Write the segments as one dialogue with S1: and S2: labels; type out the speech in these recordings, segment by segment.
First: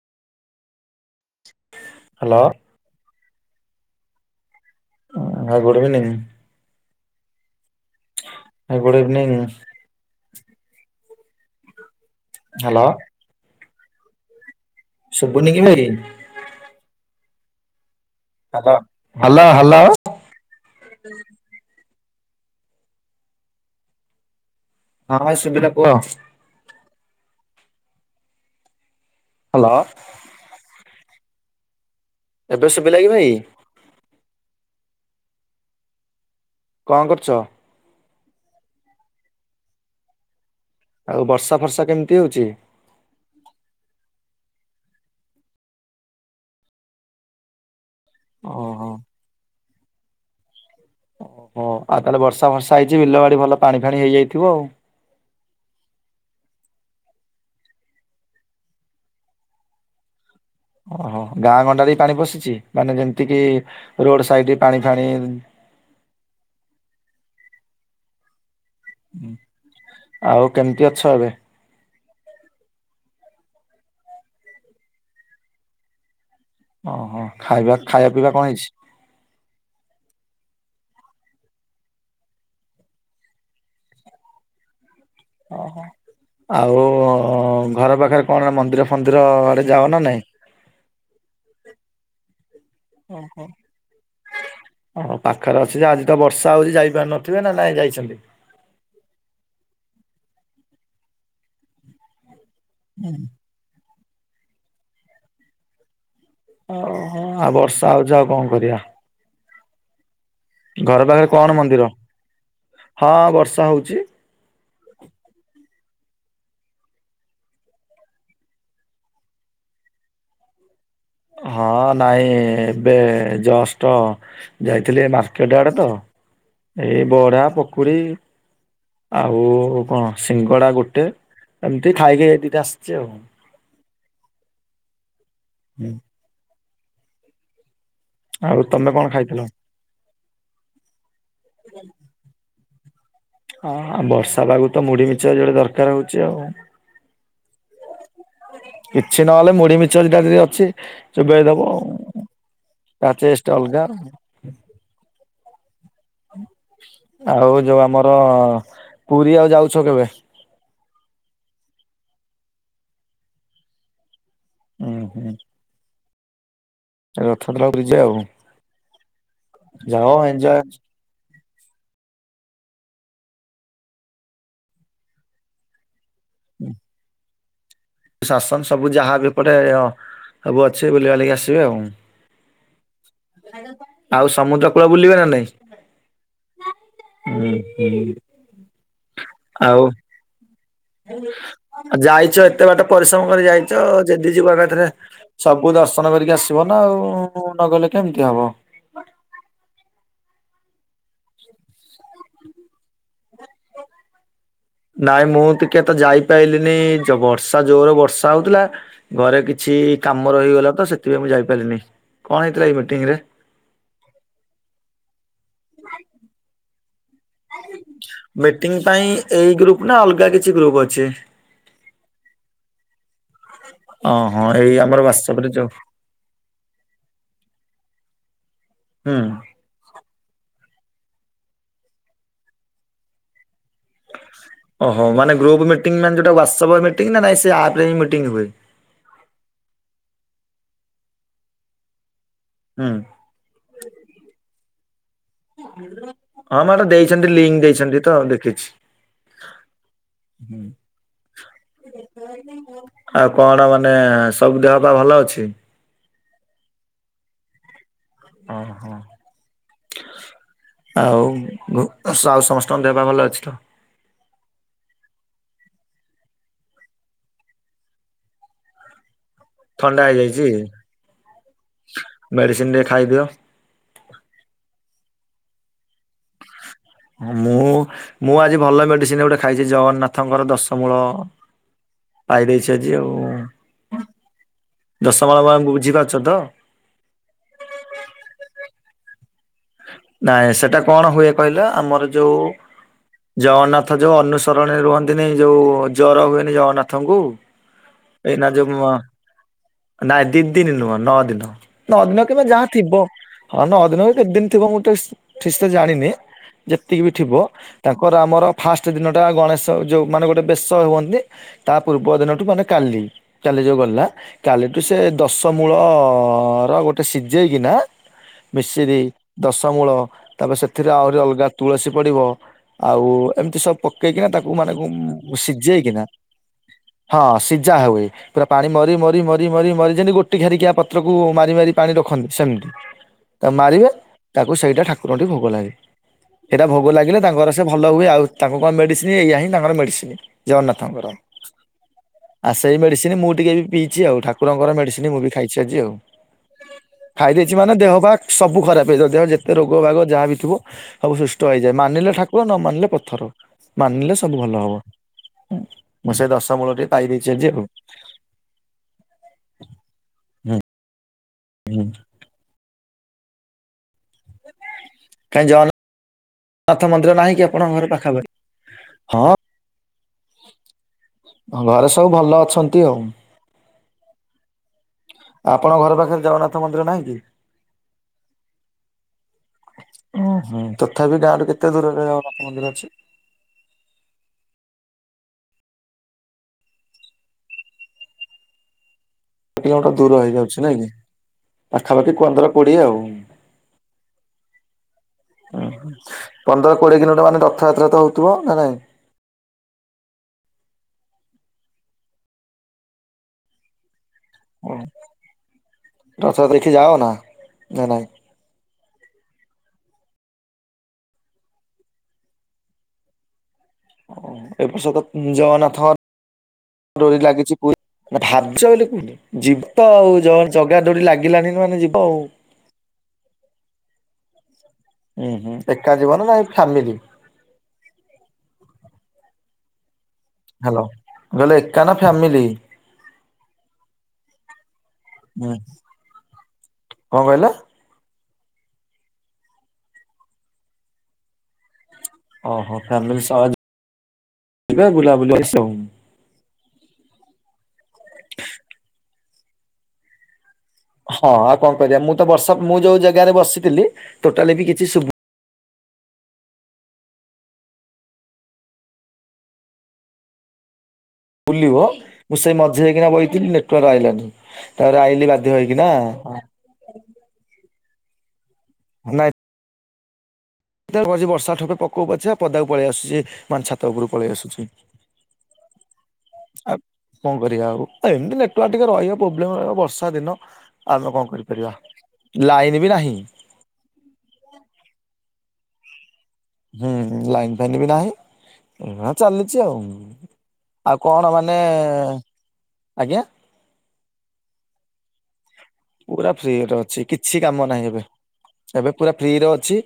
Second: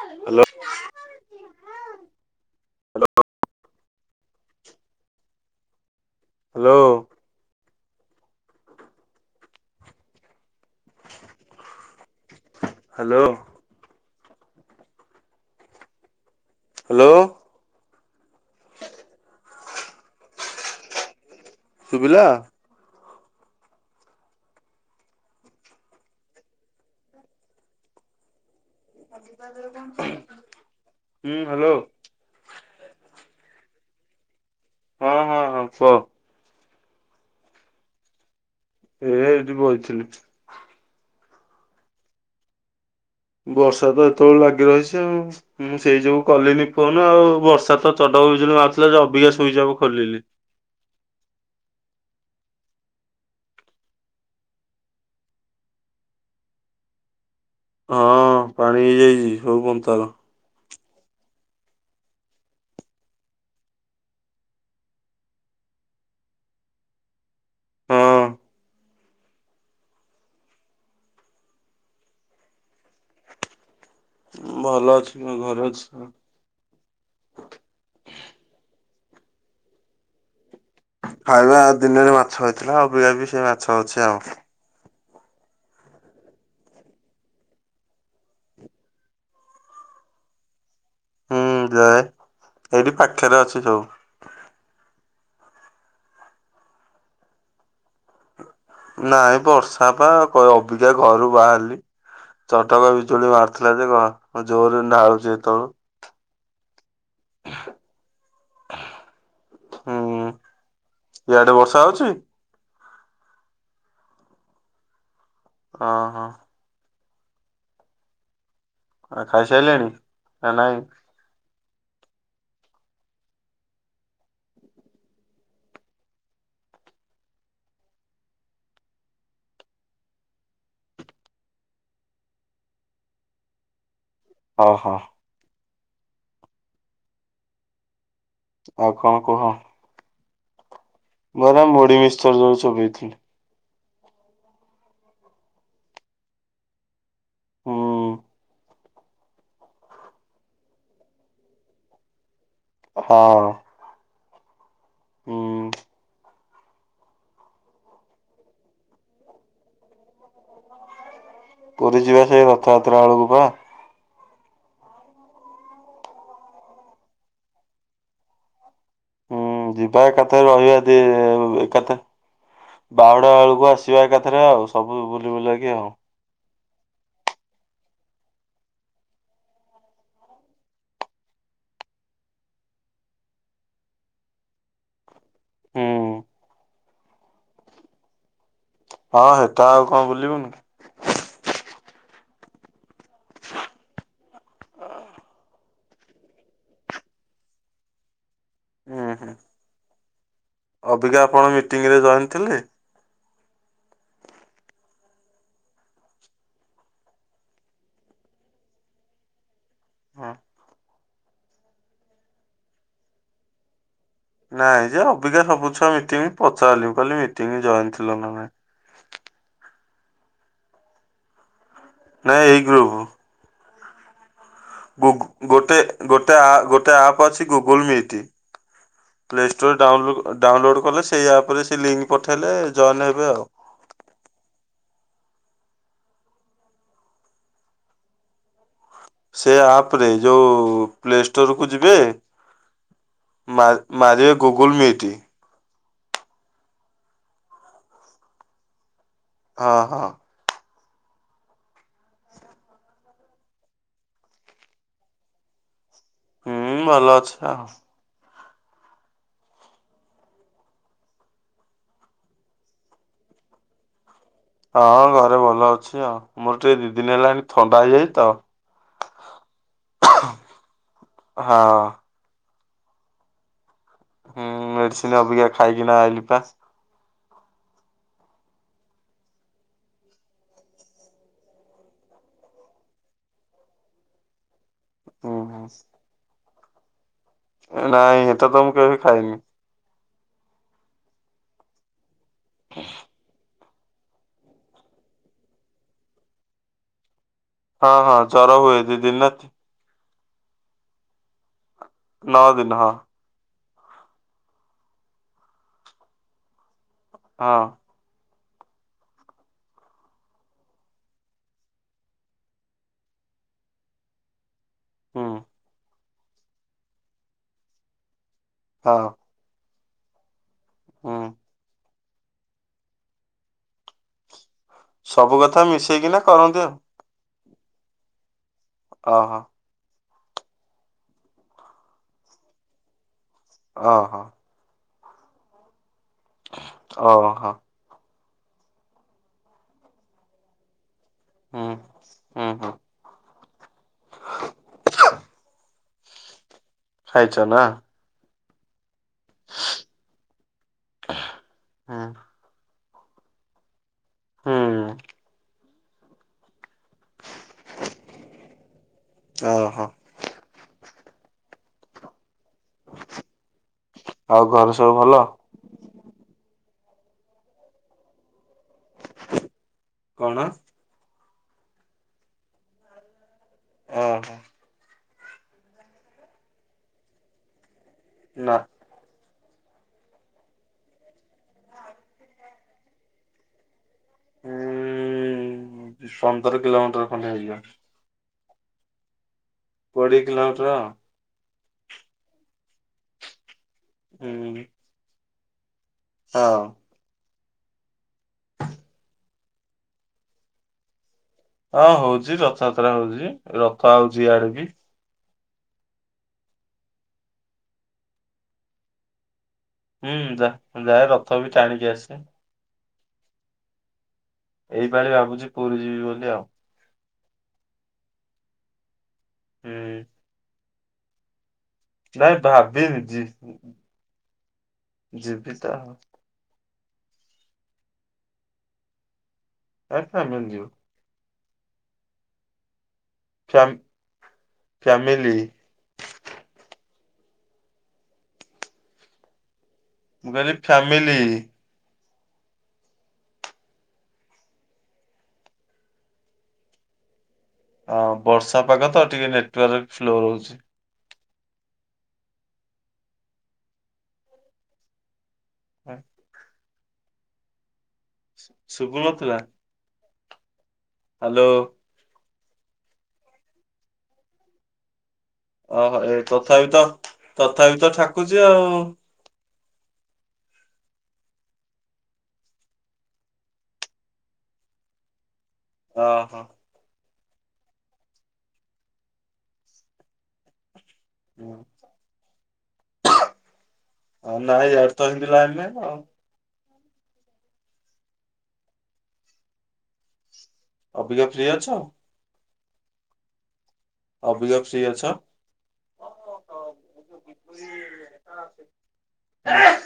S1: Hello.
S2: Hello. ହଃ sir good evening.
S1: Hello.
S2: ସାରେ good evening. Hello.
S1: Hello.
S2: ସୁବୁନି କି ଭାଇ?
S1: ହାଲୋ।
S2: ହାଲୋ ହାଲୋ ହାଲୋ
S1: ଶୁଭିଲା?
S2: ହଁ ଏ ସୁଭିଲା କୁହ? ହଲୋ
S1: ହୁଁ ହ୍ୟାଲୋ।
S2: ଏବେ ଶୁଭିଲା କି ଭାଇ?
S1: ହଁ ହଁ ହଁ କୁହ।
S2: କଣ କରୁଛ?
S1: ଏ ଏଇଠି ବଇଥିଲି।
S2: ଆଉ ବର୍ଷା ଫର୍ଷା କେମିତି ହଉଛି?
S1: ବର୍ଷା ତ ଏତେବେଳ ଲାଗି ରହିଛି ଆଉ। ମୁଁ ସେଇ ଯଗୁ କଲିନି ଫୋନ ଆଉ ବର୍ଷା ତ ଚଟକ ବିଜୁଳି
S2: ଓହୋ
S1: ମାରୁଥିଲା ଯେ ଅବିକା ସ୍ୱିଚ ଅଫ ଖୋଲିଲି।
S2: ଓହୋ ଆଉ ତାହେଲେ ବର୍ଷା ବର୍ଷା ହେଇଛି ବିଲ ବାଡି ଭଲ ପାଣି ଫାଣି ହେଇଯାଇଥିବ ଆଉ।
S1: ହଁ ପାଣି ହେଇଯାଇଛି ସବୁ ପନ୍ଥାର।
S2: ଓହୋ ଗାଁ ଗଣ୍ଡାରେ ପାଣି ପଶିଛି ମାନେ ଯେମତି କିି ରୋଡ ସାଇଡରେ ପାଣି ଫାଣି।
S1: ହଁ।
S2: ହୁଁ ଆଉ କେମିତି ଅଛ ଏବେ?
S1: ଭଲ ଅଛି, ମୋ ଘରେ ଅଛି।
S2: ଓହୋ ଖାଇବା, ଖାଇବା ପିଇବା କଣ ହେଇଛି?
S1: ଖାଇବା ଦିନରେ ମାଛ ହେଇଥିଲା ଅବିକା ବି ସେ ମାଛ ଅଛି ଆଉ।
S2: ଓହୋ। ଆଉ ଘର ପାଖରେ କଣ ମନ୍ଦିର ଫନ୍ଦିର ଆଡେ ଯାଅ ନା ନାଇଁ?
S1: ହୁଁ ଯାଏ। ଏଇଠି ପାଖରେ ଅଛି ସବୁ।
S2: ହଁ ପାଖରେ ଅଛି ଯେ ଆଜି ତ ବର୍ଷା ହଉଛି ଯାଇପାରୁ ନଥିବେ ନା ନାଇଁ ଯାଇଛନ୍ତି?
S1: ନାଇଁ ବର୍ଷା ପା କ ଅବିକା ଘରୁ ବାହାରଲି। ଛଅଟା କୁ
S2: ହୁଁ।
S1: ବିଜୁଳି ମାର ଥିଲା ଯେ କଣ [unintelligible] ଜୋରରେ ଢାଳୁଛି ହେତେବେଳୁ।
S2: ଓହ ଆଉ ବର୍ଷା ହଉଛି ଆଉ କଣ କରିବା?
S1: ହୁଁ।
S2: ଘର ପାଖରେ
S1: ଇଆଡେ
S2: କଣ
S1: ବର୍ଷା
S2: ମନ୍ଦିର?
S1: ହଉଛି
S2: ହଁ ବର୍ଷା ହଉଛି।
S1: ଅଁ ହଁ। ଆ ଖାଇସାରିଲେଣି ନା ନାଇଁ?
S2: ହଁ ନାଇଁ ଏବେ ଜଷ୍ଟ ଯାଇଥିଲି ମାର୍କେଟ ଆଡେ ତ ଏଇ ବରା ପକୁଡ଼ି ଆଉ କଣ ସିଙ୍ଗଡା ଗୋଟେ ଏମିତି ଖାଇକି ଦିଟା ଆସିଛି ଆଉ
S1: ଓହୋ।
S2: ହୁଁ। ଆଉ ତମେ କଣ ଖାଇଥିଲ?
S1: ବରା ମୁଢ଼ି ମିକ୍ସଚର ଯଉ ଚୋବେଇଥିଲି।
S2: ହଁ ବର୍ଷା ପାଗ ତ ମୁଢି ମିକ୍ସଚର ଯୋଉଟା ଦରକାର ହଉଛି ଆଉ।
S1: ହୁଁ।
S2: କିଛି ନହେଲେ ମୁଢି ମିକ୍ସଚର ଦିଟା ଯଦି ଅଛି ଚୋବେଇ ଦବ ଆଉ। ତା
S1: ହଁ
S2: ଟେଷ୍ଟ ଅଲଗା।
S1: ହୁଁ।
S2: ଆଉ ଯୋଉ ଆମର ପୁରୀ ଆଉ ଯାଉଛ କେବେ?
S1: ପୁରୀ ଯିବା ସେଇ ରଥଯାତ୍ରା ବେଳକୁ ପରା।
S2: ଉଁ ହୁଁ। ରଥ ଗ୍ରହ କୁ ଯିବା ଆଉ।
S1: ହୁଁ ଯିବା
S2: ଯାଅ
S1: ଏକାଥରେ
S2: ଏଞ୍ଜୟ
S1: ରହିବା ଦି ଏ ଉ ଏକାଥ ବାହୁଡା ବେଳକୁ ଆସିବା ଏକାଥରେ ଆଉ ସବୁ ବୁଲି ବୁଲା କିି ଆଉ
S2: ହୁଁ [inaudible] ଶାସନ ସବୁ ଯାହା ବି ଏପଟେ ଅ ସବୁ ଅଛି ବୁଲିବାଲିକି ଆସିବେ ଆଉ ଆଉ ସମୁଦ୍ର କୂଳ ବୁଲିବେ ନା ନାଇଁ?
S1: ହୁଁ।
S2: ହୁଁ ହୁଁ।
S1: ହଁ ହେଟା ଆଉ କଣ ବୁଲିବୁନି?
S2: ଯାଇଛ ଏତେ ବାଟ ପରିଶ୍ରମ କରି ଯାଇଛ ଯଦି ଯିବୁ ଆମେ ଏଥରେ ସବୁ ବୁ ଦର୍ଶନ କରିକି ଆସିବ ନା ଆଉ ନଗଲେ କେମିତି ହବ।
S1: ହୁଁ ହୁଁ। ଅବିକା ଆପଣ ମିଟିଂ ରେ ଜଏନ ଥିଲେ?
S2: ନାଇଁ ମୁଁ ଟିକେ ତ ଯାଇପାରିଲିନି, ବର୍ଷା ଜୋର ବର୍ଷା ହଉଥିଲା। ଘରେ କିଛି
S1: ହଁ
S2: କାମ ରହିଗଲା ତ ସେଥିପାଇଁ ମୁଁ ଯାଇପାରିଲିନି। କଣ ହେଇଥିଲା ଏଇ ମିଟିଂ ରେ?
S1: ନାଇଁ ଯେ ଅବିକା ସବୁ ଛୁଆ ମିଟିଂ ପଚାରଲି କହିଲି ମିଟିଂ ଜଏନ ଥିଲ ନା ନାଇଁ।
S2: ମିଟିଂ ପାଇଁ ଏଇ ଗ୍ରୁପ ନା ଅଲଗା କିଛି ଗ୍ରୁପ ଅଛି।
S1: ନାଇଁ ଏଇ ଗ୍ରୁପ।
S2: ଅଁ ହଁ ଏଇଆ।
S1: ଗୁଗୁ ଗୋଟେ ଗୋଟେ ଆ ଗୋଟେ ଆପ୍ ଅଛି ଗୁଗୁଲ ମିଟ୍।
S2: ହୁଁ।
S1: ପ୍ଲେ ଡାଉଲୋ ଡାଉନଲୋଡ଼୍ କଲେ ସେଇ ଆପ୍ର ରେ ସେ ଲିଙ୍କ୍ ପଠାଇଲେ ଜଏନ୍ ହେବେ ଆଉ
S2: ଓହୋ ମାନେ ଗ୍ରୁପ ମିଟିଂ ମାନେ ୱାଟସ ଅପ ମିଟିଂ ନା ନାଇଁ ସେ ଆପ ରେ ମିଟିଂ ହୁଏ।
S1: ସେ ଆପ ରେ ଯୋଉ ପ୍ଲେ ଷ୍ଟୋର କୁ ଯିବେ
S2: ହୁଁ
S1: ମା ମାାରିବେ ଗୁଗୁଲ ମିଟ୍।
S2: ହଁ ମ୍ୟାଡାମ ଦେଇଛନ୍ତି ଲିଙ୍କ ଦେଇଛନ୍ତି ତ ଦେଖିଛି।
S1: ହଁ ହଁ
S2: ହୁଁ ଆଉ କଣ ମାନେ ସବୁ ଦେହ ବା ଭଲ ଅଛି।
S1: ହୁଁ ଭଲ ଅଛି ଆଉ।
S2: ଅ ହଁ ଆଉ ସମସ୍ତଙ୍କ ଦେହ ପା ଭଲ ଅଛି ତ?
S1: ହଁ ଘରେ ଭଲ ଅଛି ଆଉ ମୋର ଟିକେ ଦି ଦିନ ହେଲାଣି ଥଣ୍ଡା ହେଇଯାଇଛି ତ।
S2: ଥଣ୍ଡା ହେଇଯାଇଛି
S1: ହଁ
S2: ମେଡିସିନ ଟିଏ ଖାଇଦିଅ।
S1: ହୁଁ ମେଡିସିନ ଅବିକା ଖାଇକିନା ଆଇଲିି ପା।
S2: ମୁଁ ମୁଁ ଆଜି ଭଲ ମେଡିସିନ ଗୋଟେ ଖାଇଛି ଜଗନ୍ନାଥଙ୍କର ଦଶମୂଳ ପାଇ ଦେଇେଇଛି ଆଜି ଆଉ
S1: ହୁଁ
S2: ଦଶମାଳ
S1: ହୁଁ।
S2: ମଙ୍କୁ ବୁଝି ପାରୁଛ ତ।
S1: ନାଇଁ ଏ ତ ତ ମୁଁ କେବେ ବି ଖାଇନି। ା
S2: ନାଇଁ ସେଟା କଣ ହୁଏ କହିଲ ଆମର ଯୋଉ ଜଗନ୍ନାଥ ଯୋଉ ଅନୁସରଣରେ ରୁହନ୍ତିନି ଯୋଉ ଜର ହୁଏନି ଜଗନ୍ନାଥଙ୍କୁ
S1: ହଁ ହଁ
S2: ଏଇନା
S1: ଜର ହୁଏ
S2: ଯୋଉ
S1: ଦି ଦିନ ନା
S2: ନାଇଁ ଦି ଦିନ ନୁହ ନଅ ଦିନ ନଅ ଦିନ କିମ୍ବା ଯାହା
S1: ଦିନ ହଁ
S2: ଥିବ ହଁ ନଅ ଦିନ ବି କେତେ ଦିନ ଥିବ ମୁଁ ଟିକେ ଠିକ ସେ ଜାଣିନି ଯେତିକି ବି ଥିବ
S1: ହଁ
S2: ତାଙ୍କର ଆମର ଫାଷ୍ଟ ଦିନଟା ଗଣେଶ ଯୋଉ ମାନେ ଗୋଟେ ବେଶ ହୁଅନ୍ତି। ତା ପୂର୍ବ ଦିନଠୁ ମାନେ କାଲି, କାଲି ଯୋଉ ଗଲା। କାଲିଠୁ ସେ
S1: ହୁଁ
S2: ଦଶ ମୂଳ ର ଗୋଟେ ସିଝେଇକିନା
S1: ହଁ
S2: ମିଶିରିି ଦଶମୂଳ ତାପରେ ସେଥିରେ ଆହୁରି
S1: ହୁଁ।
S2: ଅଲଗା ତୁଳସୀ ପ ପଡିବ ଆଉ ଏମିତି ସବୁ ପକେଇକିନା ତାକୁ ମାନେ ଉଁମ-ମ୍
S1: ସବୁ କଥା
S2: ସିଝେଇକିନା
S1: ମିଶେଇକିନା କରନ୍ତି ଆଉ
S2: ହଁ ସିଝା ହୁଏ ପୁରା ପାଣି ମରି ମରି
S1: ଓହୋ
S2: ମରି ମରି ମରି ଯେମିତି ଗୋଟେ। [unintelligible] ଘାରିକି ପତ୍ରକୁ ମାରି ମାରି ପାଣି ରଖନ୍ତି ସେମିତି ତା ମାରିବେ ଟି
S1: ଓହୋ
S2: ତାକୁ ସେଇଟା ଠାକୁରଙ୍କଠି ଭୋଗ ଲାଗେ ସେଇଟା ଭୋଗ ଲାଗିଲେ ତାଙ୍କର
S1: ଓହୋ
S2: ସେ ଭ ଭଲ ହୁଏ ଆଉ ତାଙ୍କୁ କଣ ମେଡ଼ିସିନ ଏଇୟଆ ହିଁ ତାଙ୍କର ମେଡ଼ିସିନ ଜଗନ୍ନାଥଙ୍କର।
S1: ହୁଁ। ହୁଁ
S2: ଆଉ
S1: ହୁଁ
S2: ସେଇ ମେଡିସିନ ମୁଁ ଟିକେ ବି ପିଇଛି ଆଉ ଠାକୁରଙ୍କର ମେଡିସିନ ମୁଁ ବି ଖାଇଛି ଆଜି ଆଉ ଖାଇ
S1: ଖାଇଛ
S2: ଦେଇେଇଛି
S1: ନା
S2: ମାନେ ଦେହ ବା ସବୁ ଖରାପ ହେଇଯିବ ଦେହ ଯେତେ ରୋଗ ଭାଗ ଯାହା ବି ଥିବ ସବୁ ସୁଷ୍ଟ ହେଇଯଏ
S1: ହୁଁ
S2: ମାନିଲେ ଠା ପୁରା ନ ମାନିଲେ ପଥର ମାନିଲେ ସବୁ ଭଲ ହବ।
S1: ହୁଁ
S2: ମୁଁ ସେଇ ଦଶ ମୂଳ ଟିକେ ପାଇ ଦେଇଛି ଆଉ।
S1: ଅ ହ।
S2: ହୁଁ
S1: ଆଉ ଘରେ ସବୁ ଭଲ।
S2: ନାଥ ମନ୍ଦିର ନାହିଁକି ଆପଣଙ୍କ ଘର ପାଖାପାଖି?
S1: କଣ
S2: ହଁ ଘରେ ସବୁ ଭଲ ଅଛନ୍ତି ଆଉ।
S1: ଅ--ହ।
S2: ଆପଣ ଘର ପାଖରେ ଜଗନ୍ନାଥ ମନ୍ଦିର ନାହିଁ କି?
S1: ନା।
S2: ଓଁ ହୁଁ ତଥାପି ଗାଁ ରୁ କେତେ ଦୂରରେ ଜଗନ୍ନାଥ ମନ୍ଦିର ଅଛି।
S1: ଉଁ ଉଁ ପନ୍ଦର କିଲୋମିଟର ଖଣ୍ଡେ ହେଇଯିବ।
S2: କିଲୋମିଟର ଦୂର
S1: କୋଡିଏ
S2: ହେଇଯାଉଛି
S1: କିଲୋମିଟର
S2: ନାଇଁ କି। ପାଖାପାଖି ପନ୍ଦର କୋଡିଏ ଆଉ।
S1: ହୁଁ।
S2: ଅଁ ପନ୍ଦର କୋଡିଏ କିଲୋମିଟର୍ ମାନେ ରଥଯାତ୍ରା ତ ହଉଥିବ ନା ନାଇଁ।
S1: ଅ ହଉଛି ରଥଯାତ୍ରା ହଉଛି ରଥ ଆଉ ୟାଡି କି।
S2: ରଥଯାତ୍ରା ଦେଖି ଯାଅ ନା ନା ନାଇଁ।
S1: ହୁଁ ଯା ଯାଏ ରଥ ବି ଟାଣିକି ଆସେ।
S2: ଓ ଏ
S1: ଏଇ
S2: ବର୍ଷୋ ତ
S1: ପାଳି ଭାବୁଛି ପୁରୀ
S2: ଜଗନାଥ
S1: ଯିବି ବୋଲି ଆଉ।
S2: ଡୋରି ଲାଗିଛି ପୁର୍ ଭାବଚ ବୋଲି କୁହନି ଯିବତ
S1: ହୁଁ
S2: ଆଉ ଜ ଜଗା ଦୌଡି ଲାଗିଲାନି ମାନେ ଯିବ୍
S1: ନାଇଁ ଭାବି ନିି ଯି
S2: ଉଁ ହୁଁ
S1: ଯିବି ତ
S2: ଏକା ଯିବନା ନା ଫ୍ୟାମିଲି।
S1: ଏ ଫ୍ୟାମିଲି ଯିବୁ।
S2: ଗଲେ ଏକା ନା ଫ୍ୟାମିଲି।
S1: Fam family.
S2: ହୁଁ କଣ କହିଲ?
S1: ମୁଁ କହିଲି ଫ୍ୟାମିଲି।
S2: ଓହୋ ଫ୍ୟାମିଲି ସହ ଯି ଯିବ ବୁଲାବୁଲି ଏସବୁ।
S1: ଅ ବର୍ଷା ପାଗ ତ ଟିକେ ନେଟୱାର୍କ ସ୍ଲୋ ରହୁଚି।
S2: ହଁ ଆଉ କଣ କରିବା ମୁଁ ତ ବର୍ଷା ମୁଁ ଯୋଉ ଜାଗାରେ ବସିଥିଲି ଟୋଟାଲି ବି କିଛି ସୁବୁ
S1: ହଁ। ଶୁ ଶୁ ଶୁଭୁନଥିଲା। ହ୍ୟାଲୋ
S2: ବୁଲିବ ମୁଁ ସେଇ ମଝି ଯଇକିନା ବହିଥିଲି ନେଟୱାର୍କ ଆଇିଲାନି ତାରେ ଆଇିଲି ବା
S1: ଓହୋ ଏ ତଥାପି ତ ତଥାପି ତ ଠାକୁଚି ଆଉ।
S2: ନାଇ- ବର୍ଷା ଠୋପେ ପକଉ ପଛେ ଆ ପଦାକୁ ପଳେଇ ଆସୁଛି ମାନ ଛାତ ଉପରୁ ପଳେଇ ଆସୁଛି।
S1: ଅ ହଁ।
S2: ଆ କଣ କରିବା ଆଉ ଏମତି ନେଟୱାର ଟିକେ ରହିବ ପ୍ରୋବ୍ଲେମ୍ ରହିବ ବର୍ଷା ଦିନ ଆମେ କଣ କରିପାରିବା, ଲାଇନ ବି ନାହିଁ।
S1: ହଁ ନାଇଁ ଯାଉଛି ହେମ୍ତି ଲାଇନ୍ ନାଇଁ ଆଉ।
S2: ହୁଁ ଲାଇନ ଫାଇନ୍ ବି ନାହିଁ ହଁ ଚାଲିଛି ଆଉ। ଆଉ
S1: ଅବିକା
S2: କଣ
S1: ଫ୍ରି
S2: ମାନେ
S1: ଅଛ
S2: ଆଜ୍ଞା
S1: ଅବିଗା ଫ୍ରି ଅଛ।
S2: ପୁରା ଫ୍ରି ରେ ଅଛି କିଛି କାମ ନାହିଁ ଏବେ। ଏବେ ପୁରା ଫ୍ରିରେ ଅଛି।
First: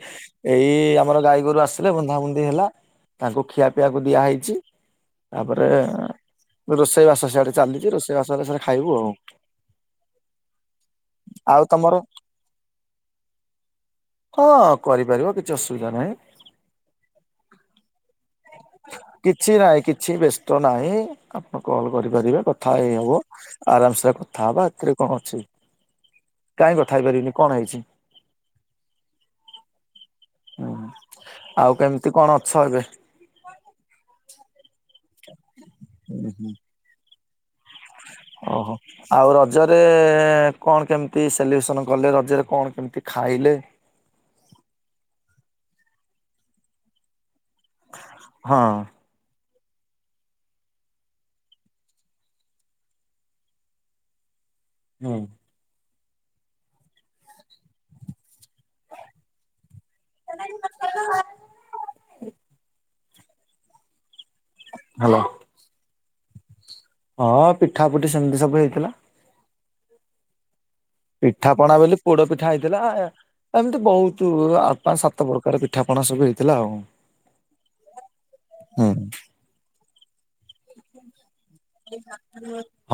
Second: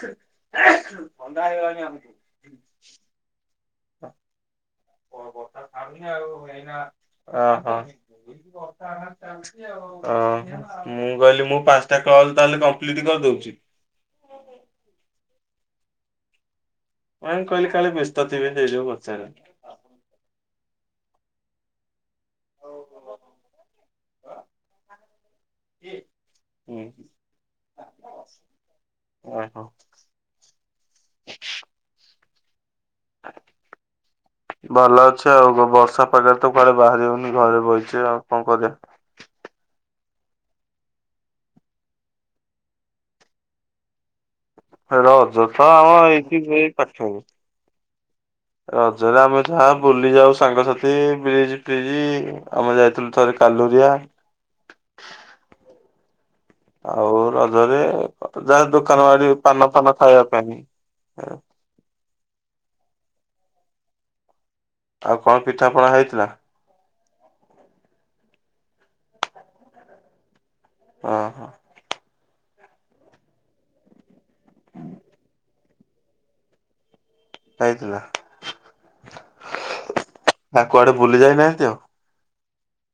S2: ଏଇ ଆମର ଗାଈ ଗୋରୁ ଆସିଲେ ବନ୍ଧାାବନ୍ଧି ହେଲା। ତାଙ୍କୁ ଖିଆ ପିଆକୁ ଦିଆହେଇଛି। ତାପରେ ରୋଷେଇ ବାସ ସିଆଡେ
S1: ଓହୋ।
S2: ଚାଲିଛି ରୋଷେଇ ବାସରେ ସେଠା ଖାଇବୁ ଆଉ।
S1: ଅ ମୁଁ କହିଲି ମୁଁ
S2: ଆଉ ତମର
S1: ପାଞ୍ଚଟା କଲ ତାହେଲେ କମ୍ପ୍ଲିଟ କରିଦଉଛି।
S2: ହଁ କରିପାରିବ କିଛି ଅସୁବିଧା ନାହିଁ।
S1: ନାଇ କହିଲି କାଲି ବ୍ୟସ୍ତ ଥିବେ ସେଇଜଗୁ ପଚାରେ।
S2: କିଚିନାଇ କିଛି ବ୍ୟସ୍ତ ନାହିଁ ଆପଣ କଲ୍ କରିପାରିବେ କଥା ହେଇ ହବ। ଆରାମସେ କଥା ହବା ଏଥିରେ କଣ ଅଛି।
S1: ହୁଁ
S2: କାଇ କଥା ହେଇ ପାରିବିନି କଣ ହେଇଛି?
S1: ଓହୋ।
S2: ହୁଁ ଆଉ କେମିତି କଣ ଅଛ ଏବେ?
S1: ଭଲ ଅଛି ଆଉ ବର୍ଷା
S2: ହୁଁ
S1: ପାଗରେ
S2: ହୁଁ
S1: ତ କୁଆଡେ ବାହାରି ହଉନି ଘରେ ବହି ଆଉ କଣ
S2: ଓହୋ
S1: କରି
S2: ଆଉ ରଜରେ କଣ କେମିତି ସେଲିବ୍ରେସନ କଲେ ରଜରେ କଣ କେମିତି ଖାଇଲେ?
S1: ରଜ ତ ଆମ ହେଇଛି ସେ ପାଖରେ
S2: ହଁ
S1: ରଜରେ ଆମେ ଯାହା ବୁଲି ଯାଉ ସାଙ୍ଗସାଥି ବ୍ରିଜ ଫ୍ରିଜ୍ ଆମେ ଯାଇଥିଲୁ ଥରେ କାଲୁରିଆ
S2: ହୁଁ।
S1: ଆଉ ରଜରେ ଯାହା ଦୋକାନ ବାଡି ପାନ ଫାନ ଖାଇବା ପାଇଁ।
S2: [inaudible]
S1: ଆଉ
S2: ହ୍ୟାଲୋ
S1: କଣ ପିଠା ପଣା ହେଇଥିଲା?
S2: ହଁ ପିଠା ପୁଟି ସେମିତି ସବୁ ହେଇଥିଲା।
S1: ଓହୋ
S2: ପିଠା ପଣା ବୋଲି ପୋଡ ପିଠା ହେଇଥିଲା। ଏମିତି ବହୁତ ପାଞ୍ଚ ସାତ ପ୍ରକାର ପିଠାପଣା ସବୁ ହେଇଥିଲା ଆଉ
S1: ହେଇଥିଲା
S2: ହୁଁ।
S1: ତା କୁଆଡେ ବୁଲି ଯାଇନାହାନ୍ତି ଆଉ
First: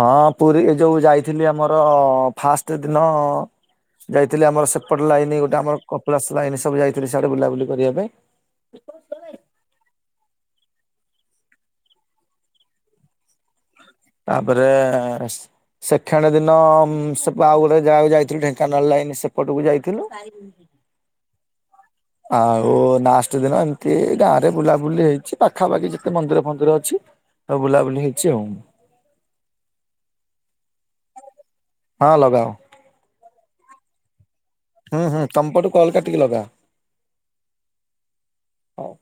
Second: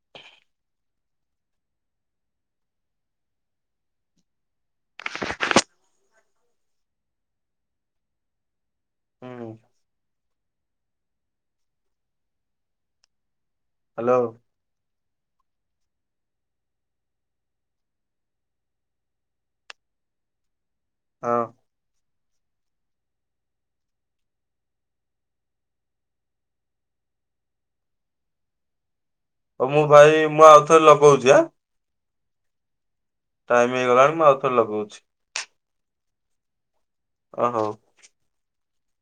S2: ହଁ ପୁରୀ ଏ ଯୋଉ ଯାଇଥିଲି ଆମର ଫାଷ୍ଟ ଦିନ ଯାଇଥିଲି ଆମର ସେପଟ ଲାଇନ ଗୋଟେ ଆମର କପିଳାସ ଲାଇନ ସବୁ ଯାଇଥିଲି ସିଆଡେ ବୁଲାବୁଲି କରିବା ପାଇଁ।
S1: ହୁ ହ୍ୟାଲୋ
S2: ତାପରେ ସେକେଣ୍ଡ ଦିନ ସେ ଆଉ ଗୋଟେ ଯାହାକୁ ଯାଇଥିଲୁ ଢେଙ୍କାନାଳ ଲାଇନ ସେପଟକୁ ଯାଇଥିଲୁ। ପାରି
S1: ହଁ
S2: ଆଉ ଲାଷ୍ଟ ଦିନ ଏମିତି ଗାଁ ରେ ବୁଲାବୁଲି ହେଇଛି ପାଖାପାଖି ଯେତେ ମନ୍ଦିର ଫନ୍ଦିର ଅଛି। ସବୁ ବୁଲାବୁଲି ହେଇଛି ଆଉ
S1: ହଉ ମୁଁ ଭାଇ ମୁଁ ଆଉଥରେ ଲଗଉଛି ଆ
S2: ହଁ ଲଗାଅ।
S1: ଟାଇମ ହେଇଗଲାଣି ମୁଁ ଆଉ
S2: ହଁ ହଁ ତମପଟୁ କଲ କାଟିକି ଲଗା।
S1: ଓ ହୋଉ
S2: ହଉ।